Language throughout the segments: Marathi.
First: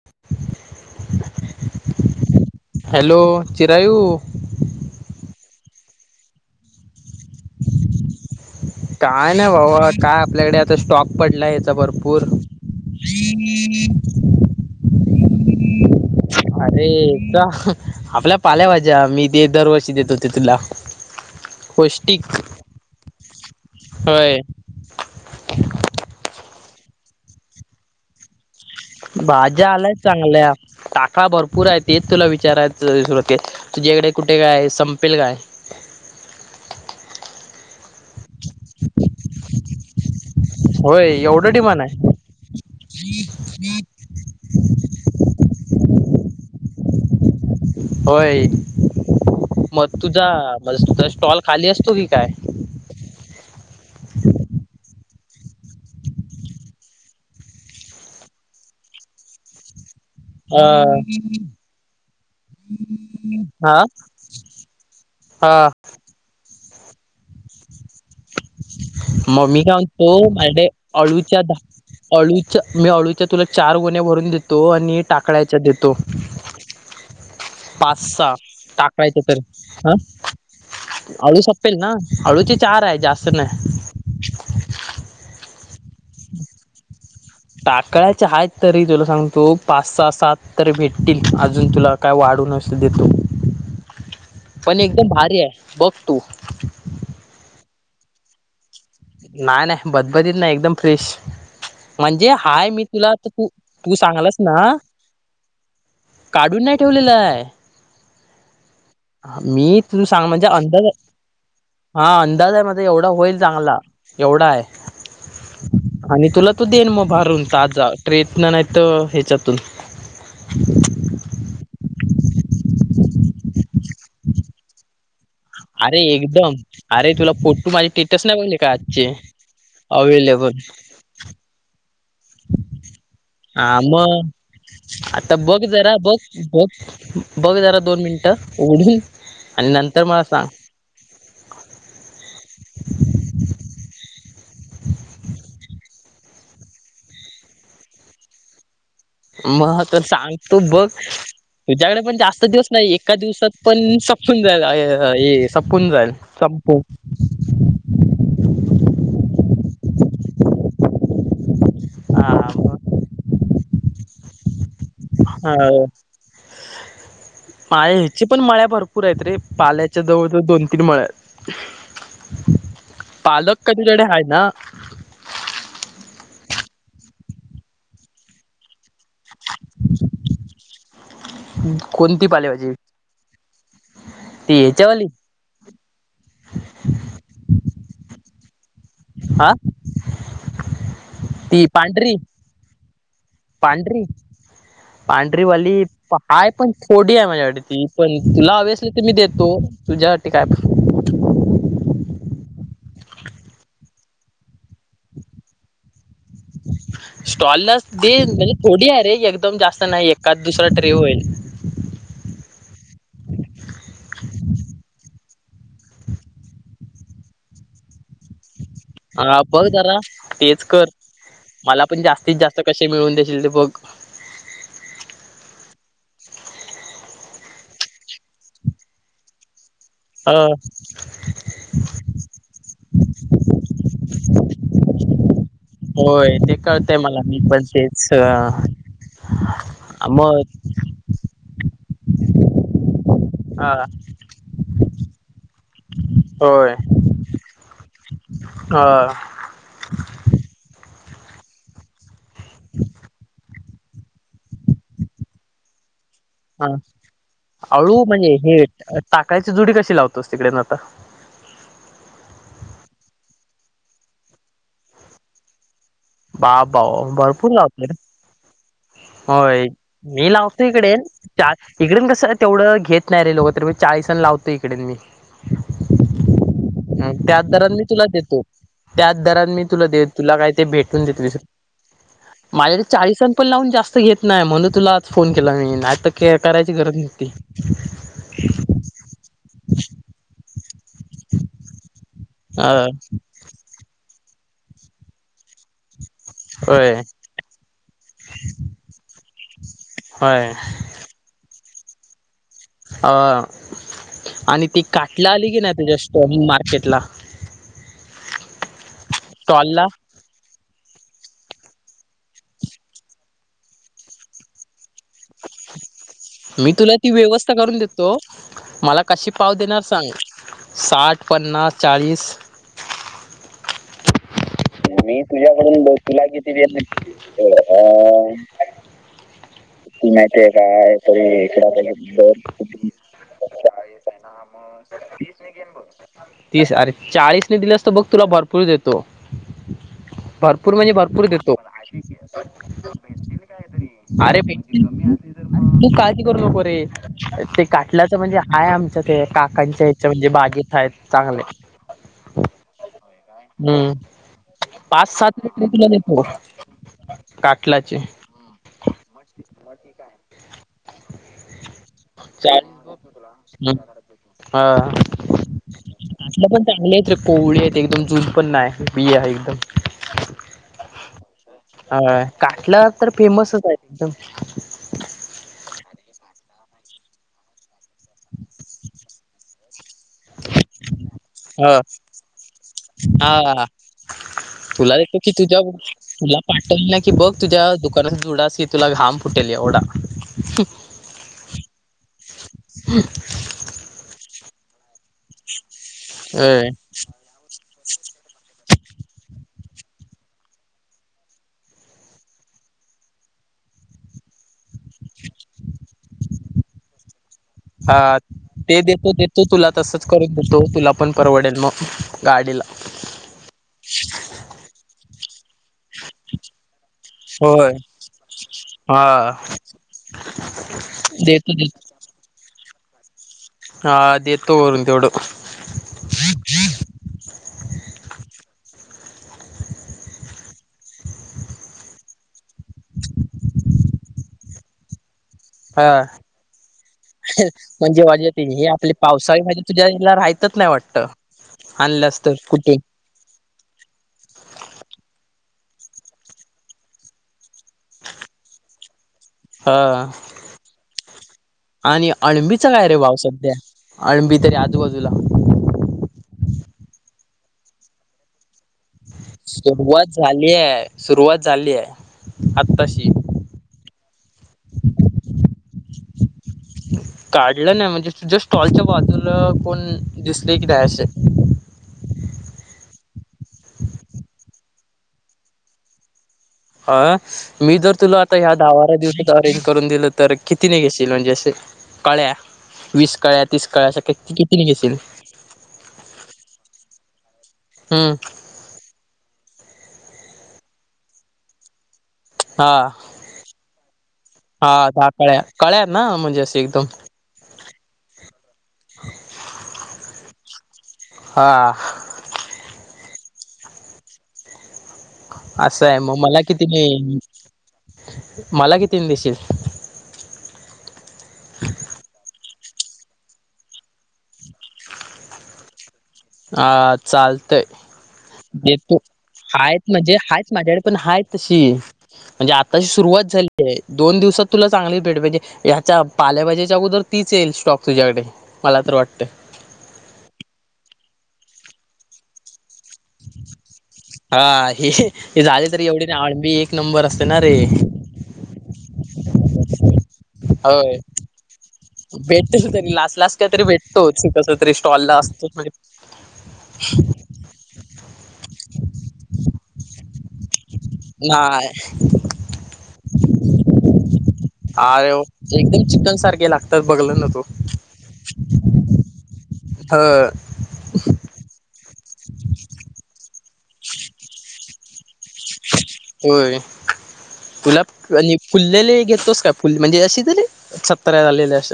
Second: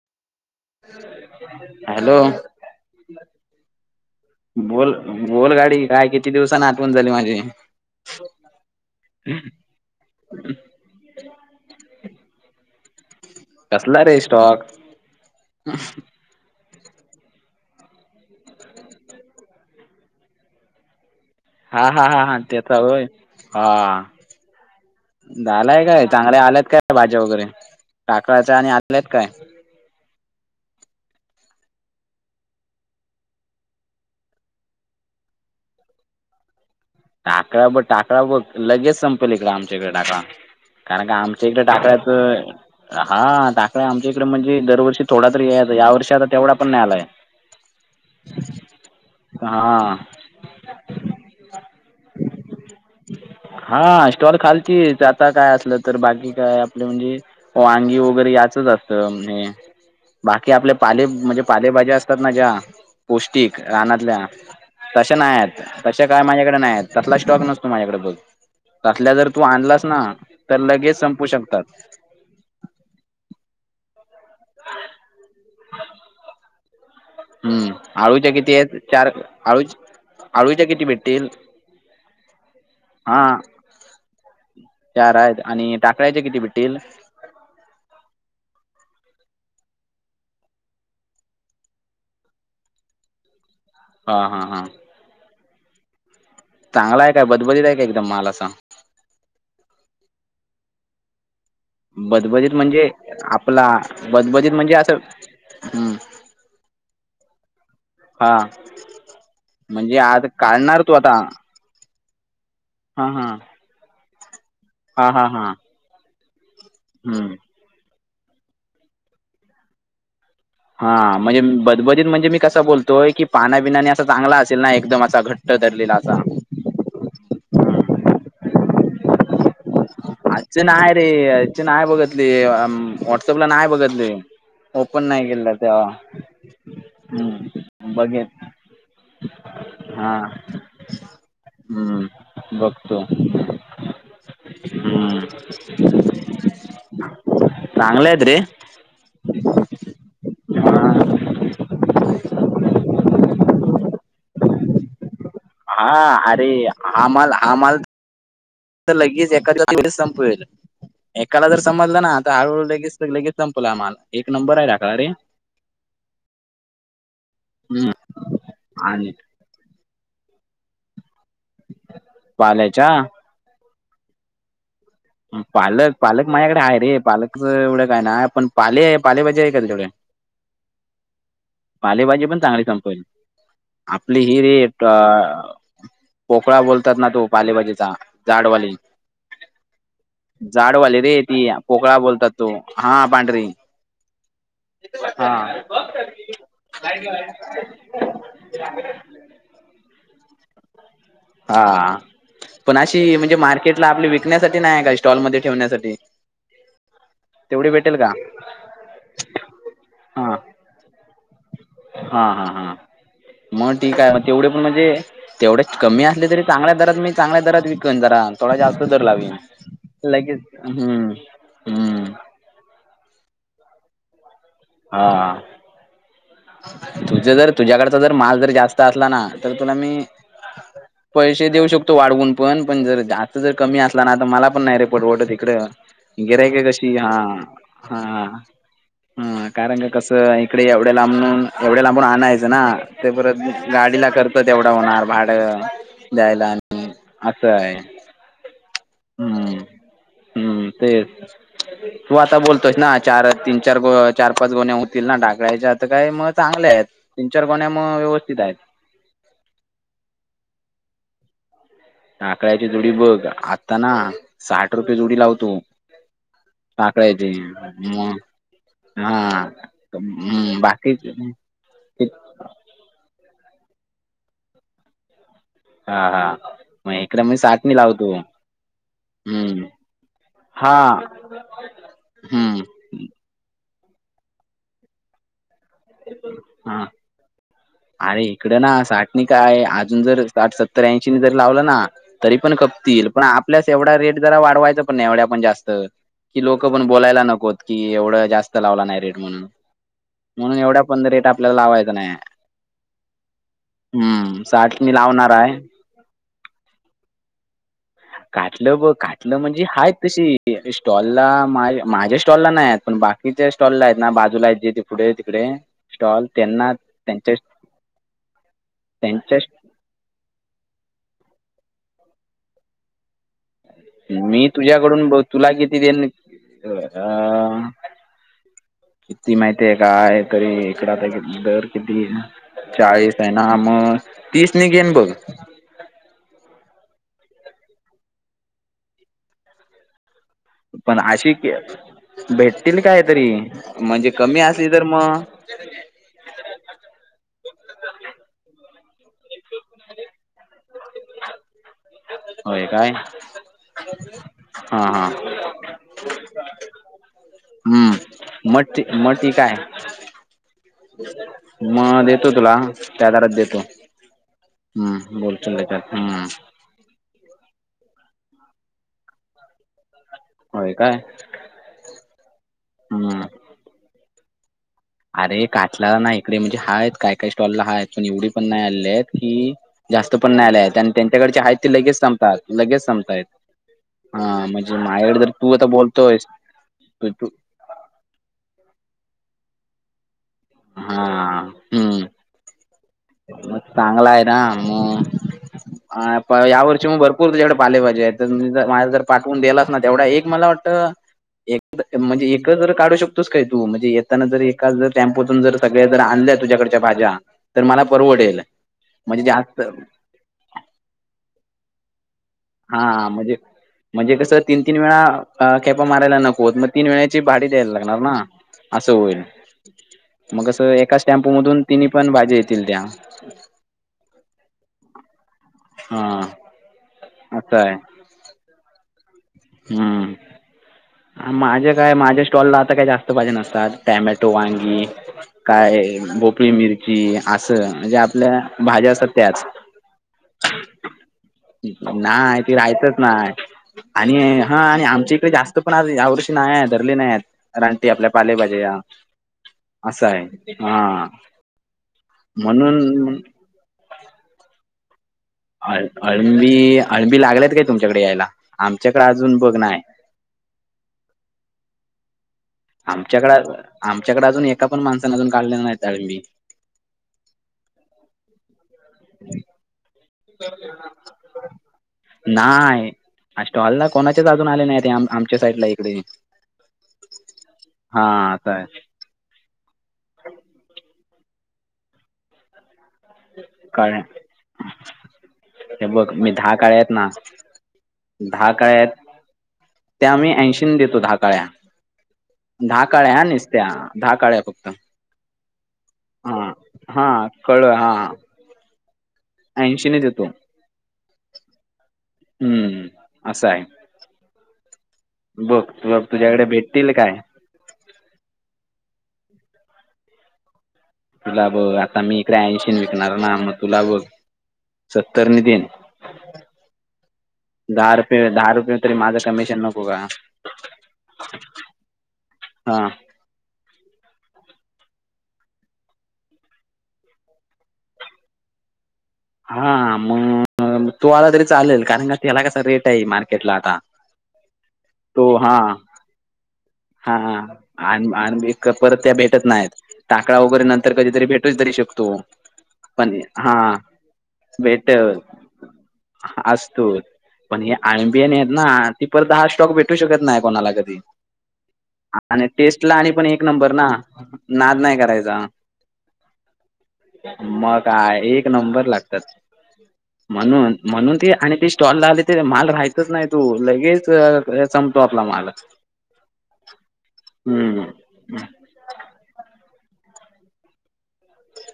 [inaudible] हॅलो. हॅलो चिरायू बोल बोल गाडी काय किती दिवसांना आतवून झाली माझी काय ना बाबा काय आपल्याकडेयात ते स्टॉक पडला ह्याचा भरपूर. [unintelligible] कसला रे स्टॉक? अरे त्या आपल्या पाल्या भाज्या मी ते दरवर्षी देत होते तुला. [inaudible] हा हा हा हा ते तर होय हा. होय दालाय काय चांगल्या आल्यात काय भाज्या वगैरे टाकळाच्या आणि आ भाज्या आलाय चांगल्या. टाकळा भरपूर आहे तेच तुला विचारायच [unintelligible] तुझ्या इकडे कुठे काय संपेल काय? टाकळ्या ब टाक टाक बघ लगेच संपेल इकडे आमच्याकडे टाकळा कारण होय का आमच्या एवढं इकडे डिमांड आहे टाकळ्याच हा टाकळ्या आमच्या इकडे म्हणजे दरवर्षी थोडा तरी यायचा या वर्षी आता तेवढा पण नाही आलाय. होय म हा तुझा मस तुझा स्टॉल खाली असतो की काय? हा स्टॉल खालचीच आता काय असलं तर बाकी काय आपलं म्हणजे वांगी वगैरे याचच असतं म्हणे. बाकी अ, आपल्या पाले म्हणजे पालेभाजी असतात ना ज्या पौष्टिक हा रानातल्या तशे नाय आहेत हा तशे काय माझ्याकडे नाय आहेत तसला स्टॉक नसतो माझ्याकडे बोल. तसल्या जर तू मग मी काय आणलास ना म्हणतो तर माझ्याकडे लगेच संपू अळूच्या शकतात. दहा अळूच्या मी अळूच्या तुला चार गोण्या भरून देतो आणि टाक कळायच्या देतो. हम्म पाच आळूच्या सहा किती आहेत चार टाकळ्यचे तर आळू हां. आळूच्या किती भेटतील अळू सपेल ना अळूचे चार आहे हा जास्त नाय. चार आहेत आणि टाकळ्याचे किती भिटतील? टाकळ्याचे आहेत तरी तुला सांग तो पाच सहा सात तरी भेटतील अजून तुला काय वाढून असं देतो. हा, हा, हा. पण एकदम भारी आहे बघ तू. चांगला आहे काय, बदबदित आहे का एकदम माल असा? नाही नाही, बदबदित नाही एकदम फ्रेश. म्हणजे बदबदीत हाय मी म्हणजे तुला आता तू आपला तू सांगलास बदबदीत ना म्हणजे असं हम्म. काढून नाही ठेवलेलं आहे. हा. मी म्हणजे तुज आज सांग म्हणजे काढणार अंदाज तू आता हा अंदाज आहे माझा एवढा हा हा होईल चांगला, एवढा आहे. हा, हा, हा. आणि तुला तो देन मग हम्म भारून ताजा ट्रेतन नाहीतर ह्याच्यातून हा म्हणजे बदबदित म्हणजे मी कसां बोलतोय, की पाना बिनाने असा चांगला असेल ना एकदम असा घट अरे एकदम. अरे तुला फोटू माझे स्टेटस नाही बघले का आजचे? अवेलेबल आजच नाही रे, आजची नाही बघतली. व्हॉट्सअपला हा नाही बघतली. मग आता बघ जरा बघ. बघ, बघ जरा हम्म दोन बघेल मिनिटं उघडून. आणि नंतर हा मला सांग. हम्म, बघतो. हम्म, चांगल्या आहेत रे. मग तर सांगतो बघ. तुझ्याकडे पण जास्त दिवस नाही एका दिवसात पण सपून जाईल‌ हे सपून जाईल, संपवू. आम्हाला [unintelligible] लगेच एखाद्या दिवशी संपवेल. एकाला जर समजलं ना, तर हळूहळू लगेच तर लगेच संपलं हा माल. एक नंबर आहे रा हाव. हम्म माळे ह्यांचे पण माळ्या भरपूर आणि आहेत रे पाले च्या जवळ जवळ दोन तीन मळे आहेत. पाल्याच्या पालक काय तुझ्याकडे हाय ना? पालक पालक माझ्याकडे आहे रे पालकच एवढं काय नाय, पण पाले आहे पाले भा हे आहे का तुझ्याकडे? पालेभाजी पण चांगली संपलं. आपली ही रे ती ट ह्याच्यावाली पोकळा बोलतात ना तो पालेभाजीचा जाडवाली. आ? जाडवाली रे ती पोकळा बोलतात तो हा पांढरी. पांढरी हा पांढरीवाली हाय पण थोडी आहे माझ्याकडे ती, पण तुला हवी असली तर मी देतो‌. तुझ्यासाठी कायपण. हा. पण अशी म्हणजे मार्केटला आपली विकण्यासाठी नाहीये काय स्टॉलमध्ये ठेवण्यासाठी? तेवढी स्टॉललाच भेटेल का देईन म्हणजे थोडी आहे रे एकदम जास्त नाही. हा एखाद दुसरा ट्रे होईल. हा, हा, हा. मग ठीक आहे मग तेवढे पण म्हणजे तेवढ्या कमी असले तरी चांगल्या दरात मी चांगल्या दरात विकन जरा. थोडा जास्त दर लावीन. हा बघ जरा लगेच तेच हम्म, हम्म. ते कसे मिळवून देशील ते बघ. हा. तुझं जर तुझ्याकडचा जर माल जर जास्त असला ना, तर तुला मी अ पैसे देऊ शकतो वाढवून पण, पण जर असं जर कमी असला ना तर मला पण नाही रे परवडत इकडं होय ते गिरायक हाय कळतंय कशी हा मला मी पण तेच हा. अ हम्म, कारण का कसं मग इकडे एवढ्या लांबून एवढ्या लांबून आणायचं ना ते परत हा गाडीला खर्चा तेवढं होणार भाडं द्यायला होय आणि असं आहे. हम्म [unintelligible] हम्म तेच तू आता बोलतोयस ना चार तीन चार गो चार पाच गोण्या होतील ना ढाकळयच्या आता काय मग हा चांगले आहेत तीन चार गोण्या म व्यवस्थित आहेत. ताकायची जुडी कशी लावतोस तिकडेन आता? टाकळ्याची जोडी बघ आता ना साठ रुपये जोडी लावतो. बा बाव ढाकळ्याची भरपूर लावते रे. मग हा होय मी हम्म लावतो इकडे बाकी चार इकडेन कसं तेवढं घेत नाही रे लोकं तर मी चाळीस अन लावतो इकडेन मी. हा हा मग इकडे मी त्याच साठ दरान मी तुला लावतो. देतो त्याच दरानं मी हम्म देत तुला काय ते हा भेट [unintelligible] हम्म माझ्याकडे चाळीसण पण लावून जास्त घेत नाही म्हणू तुला आज फोन केला मी. नाही तर केअर करायची हा गरज नव्हती. अरे इकडं ना साठ नि काय अजून जर साठ, सत्तर, ऐंशी जर लावलं ना तरी पण पण अ खपतील पण आपल्यास एवढा रेट जरा वाढवायचा पण नाही एवढ्या पण जास्त. की लोकं पण होय बोलायला नकोत की एवढं जास्त लावला नाही रेट म्हणून होय म्हणून एवढ्या पण रेट आपल्याला लावायचा नाय. आ आणि ती साठ मी काटला लावणार आली आहे की नाही तुझा स्टॉल मार्केटला? काटलं बघ काटलं म्हणजे स्टॉल ला हायेत तशी स्टॉलला माझे माझ्या स्टॉलला नाही आहेत पण बाकीच्या स्टॉलला आहेत ना बाजूला आहेत जे ते पुढे ते कडेे मी तुला ती व्यवस्था करून देतो मला कशी त्यांच्या पाव देणार सांग साठ, पन्नास, चाळीस मी तुझ्याकडून मी ब- तुला किती तुझ्याकडून बघ देन तुला किती दिलं. अ [unintelligible] किती माहिती आहे काय तरी इकडं आता तरी दर इकडं किती तरी दर किती चाळीस आहे ना म चाळीस आहे ना तीस निघेन बघ. तीस अरे चाळीस ने दिल्यास तर बघ तुला भरपूर देतो. पर भरपूर म्हणजे पण भरपूर अशी देतो भेटतील काय तरी म्हणजे कमी अरे असली तर भेटतील. मग तू काळजी करु नको रे. ते काटल्याचं म्हणजे आहे आमच्या ते काकांच्या याच्या म्हणजे बागीेत आहेत चांगले. होय काय हा हा. ते तुला देतो. काटलाचे हम्म म टी म टीक आहे. ठीक आहे. मग देतो तुला, त्या दरात देतो. हम्म. हा हम्म बोल [unintelligible] त्याच्यात हम्म पण चांगलेत रे कोवळी आहेत एकदम जुन पण नाही बी आहे एकदम. होय काय हा काटला तर हम्म फेमसच आहे एकदम. अरे काटला नाही इकडे म्हणजे हाय काय काय स्टॉलला हाय पण एवढे पण नाही आले आहेत की जास्त पण नाय आले आहेत आणि त्यांच्याकडचे आहेत ह ते लगेच संपात लगेच संपता आहे. हा तुला देतो की जर तू तुझ्या आता बोलतोयस तुला पाटवलं ना तर कि तू बघ तुझ्या दु करण जुडा असं की तुला घाम फुटेल ऐवढा. हा हम्म [unintelligible] मग चांगला आहे ना म अ प या होय वर्षी म भर पूर तुझ्याकडे पाले पाजी आहेत तर मी ज मला जर पाठवून देलास ना तेवढा एक मला वाटतं एक द म्हणजे एकं जर काढू शकतोस काय तू म्हणजे येत त्या नंतर जर एका जर टॅम्पोतून जर सगळे जर आणल्या तुझाकडच्या भाज्या तर मला हा परवडेल ते देतो, म्हणजे देतो जास्त तुला तसंच करून देतो, तुला पण परवडेल मग गाडीला. आ म्हणजे म्हणजे कसं तीन तीन वेळा अ खैपा मारायला नकोत म तीन वेळाची भाडी द्यायला होय लागणार ना असं हा होईल. मगं कस एकाच टॅम्पो देतो मधून तिन्ही देतो पण भाज्या येतील त्या. ह देतो वरून तेवड हा असय. हम्म माझे काय माझ्या स्टॉलला आता काही जास्त भाजी नसतातॅ टँमा त वांगी काय हा भोपळी मिरची असं म्हणजे आपल्या भाज्या असतात त्याच. त्यात नाही वाटत. आणल्यास तर नाय ती कुठून राहतच नाय. आणि हा आणि आमच्या इकडे जास्त पण आज या वर्षी नाही आहेत धरले नाही आहेत. रानटी आपल्या पालेभाज्या या हा हा आणि अळबीचा काय रे भाव म्हणून सध्या? आळंबी तरी आजूबाजूला अ अळबी अळबी लागल्यात काय तुमच्याकडे यायला आमच्याकडें अजून बघ नाय सुरुवात झाली आहे सुरुवात झाली आहे आत्ताशी. आमच्याकडे आमच्याकडे अजून एका पण माणसाने अजून काढले नाही डाळिंबी काढलं नाही म्हणजे तुझ्या स्टॉलच्या बाजूला कोण दिसले की नाही असे [unintelligible] नाही स्टॉलला कोणाचेच अजून आले नाही आमच्या साईड ला इकडे ह मी जर हा तुला आता असं ह्या आहे. दहावारा दिली अरेंज करून दिलं तर कितीने घेशील म्हणजे असं कळ्या वीस कळ्या तीस कळ्या काळ्या श कित कितनी घेशील? हे बघ मी दहा कळ्या आहेत ना हम्म दहा कळ्या त्या मी ऐंशीने देतो दहा काळ्या दहा हा काळ्या निसत्या दहा काळ्या फक्त हा दहा कळ्या कळ्या ना म्हणजे हा अशी एकदम हा कळ हा ऐंशी नि देतो. हा हम्म असं आहे. बघ असं आहे बघ मग मला तुझ्याकडे किती भेटतील काय? नाही मला कितीन दिशील? तुला बघ आता मी इकडे ऐंशीने विकणार ना मग तुला बघ सत्तर नि देन. हा चालतंय. रुपये दहा रुपये तरी देतो माझं कमिशन हायच नको का? म्हणजे हायच माझ्याकडे पण हाय तशी म्हणजे हा आताची सुरुवात झाली. दोन दिवसात तुला चांगलीच रेट पाहिजे ह्याच्या पाल्याभाजीच्या अगोदर तीच येईल स्टॉक तुझ्याकडे. मला तर वाटतय. हा मग तो आला तरी चालेल कारण का त्याला कसा रेट आहे मार्केटला आता. हा तो हे हा झाले तरी एवढे ना आळबी एक नंबर हा असते ना रे. आणि आणि मी क परत त्या भेटत नाहीत. टाकऔ वगैरे नंतर होय कधीतरी भेटूच तरी शकतो पण हा तोच कस तरी स्टॉल ला भेटल असतो म्हजे असतो पण हे आमबीएन आहेत ना ती परत दहा स्टॉक भेटू शकत नाही कोणालागत नाय आणि टेस्ट ला आणि पण एक नंबर ना नाद नाही अरे करायचा. एकदम चिकन सारखे लागतात बघलं ना तू मग काय एक नंबर लाग त्यात ह म्हणून म्हणून ती आणि ती स्टॉल ला आली ते माल राहायतच नाही तू लगेच संपतो आपला मालच हम्म. फुल्लेले घेतोस का फु म्हणजे अशी तरी सतरा्या झालेले अस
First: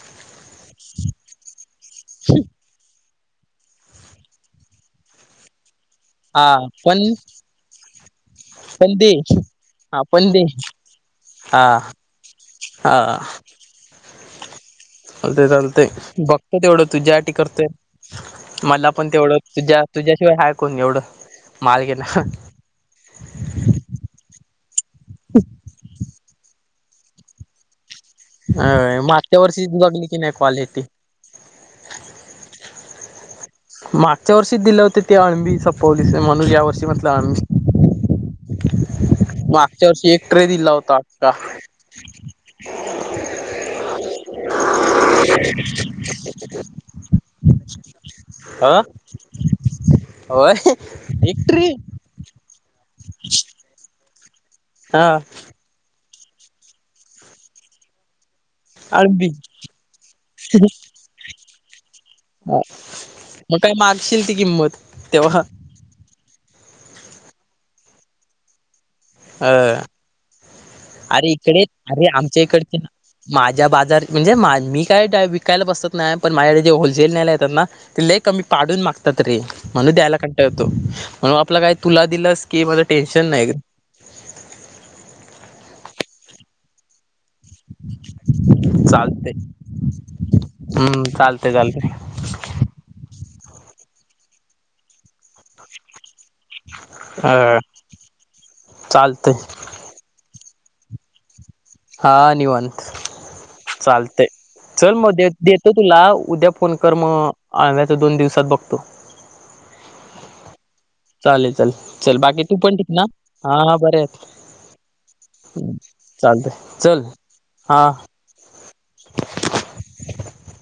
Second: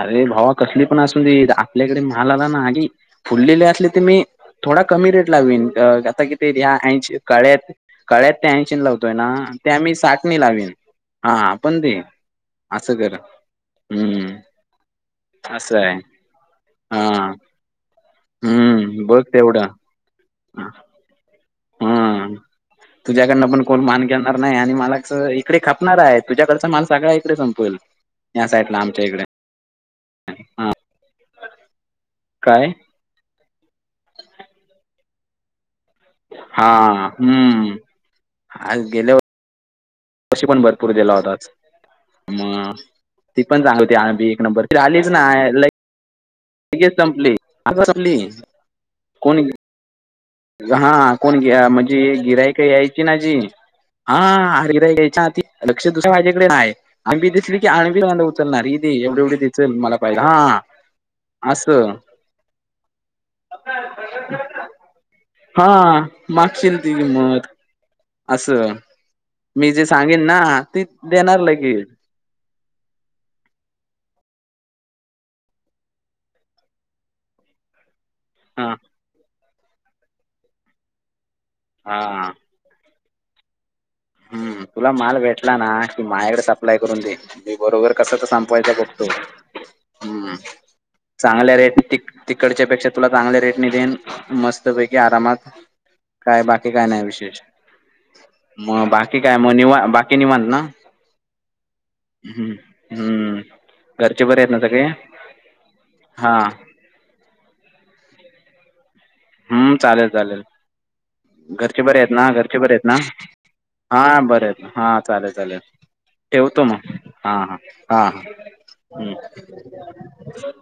अरे भावा कसली पण असून दे आपल्याकडे माल आला ना कि फुललेले असले ते मी थोडा कमी रेट लावीन अ आता कि हा ते ह्या पण ऐंशी कळ्यात कळ्यात टॅन्शन पण दे लावतोय ना ते आम्ही हा पण साठणी दे लावीन हा पण देईन हा. चालते असं चालते आहे बघत तेवढं तुझ्यासाठी हा. करते मला हम्म पण बघ तेवढं तुझ्या तुझ्याशिवाय हायकण एवढं मालगे ना हम्म. तुझ्याकडनं पण कोण मान घेणार नाही आणि मला इकडे खापणार आहे तुझ्याकडचा माल सगळ्या इकडे संपवेल या अ साईडला आमच्या इकडे मगच्या वर्षी जगली की नाही क्वालिटी काय मागच्या वर्षीच दिले होत ते अणबी पोलीस म्हणून या हा वर्षी म्हटलं आ् मग हम्म मागच्या वर्षी एक कशी पण भरपूर दिला होता आज मग ती पण चांग होती आबी एक नंबर त आलीच ना लई संपली आ संपली ह कोणी होय हा कोण एक ट्रे म्हणजे गिराय का याय कि नाही जी हा हर हा घ्यायच्या आधी लक्ष दुसं माझ्याकडे नाही आहे आम्ही दिसली की आणबी चल ना रदी एवढी, अळंबी एवढी दिचेल मला पाहिलं हा असं हा मग काय मागशील ती किंमत तेव्हा हा मागशील ती किंमत असं मी अ जे सांगेन ना ते अरे देणार इकडे लगे अरे आमच्या इकडची माझ्या बाजार म्हणजे मा मी काय विकायला बसतात नाही पण माझ्याकडे जे होलसेल न्याय येतात ना ते लय कमी हा पाडून मागतात रे म्हणून द्यायला कंटा यतो म्हणून आपला काय तुला हा दिलंस की माझं टेन्शन नाही हम्म तुला माल भेटला ना की मायाकडे सप्लाय करून देइन मी बरोबर कस तर संपवायचा बघतो चालतंय हम्म हम्म चालतंय चांगल्या चालतंय रेटिक तिकडच्या पेक्षा तुला चांगल्या रेटने देन मस्त पैकी आरामात काय बाकी काय नाही विशेष ह मग बाकी काय मग निवा बाकी निवत ना हम्म, हम्म घरचे चालतय बरे आहेत ना सगळे चल मग देत देतो तुला हा उद्या फोन कर्म आळव्याचा दोन दिवसात बघतो हम्म चालेल, चालेल चालेल चालेल घरचे बरे आहेत चल ना, बाकी तू घरचे बरे पण आहेत ठीक ना हा हा बरे आहेत हा चालेल, चालेल ठेवतो चालतंय मग चल हा, हा, हा, हा हम्म.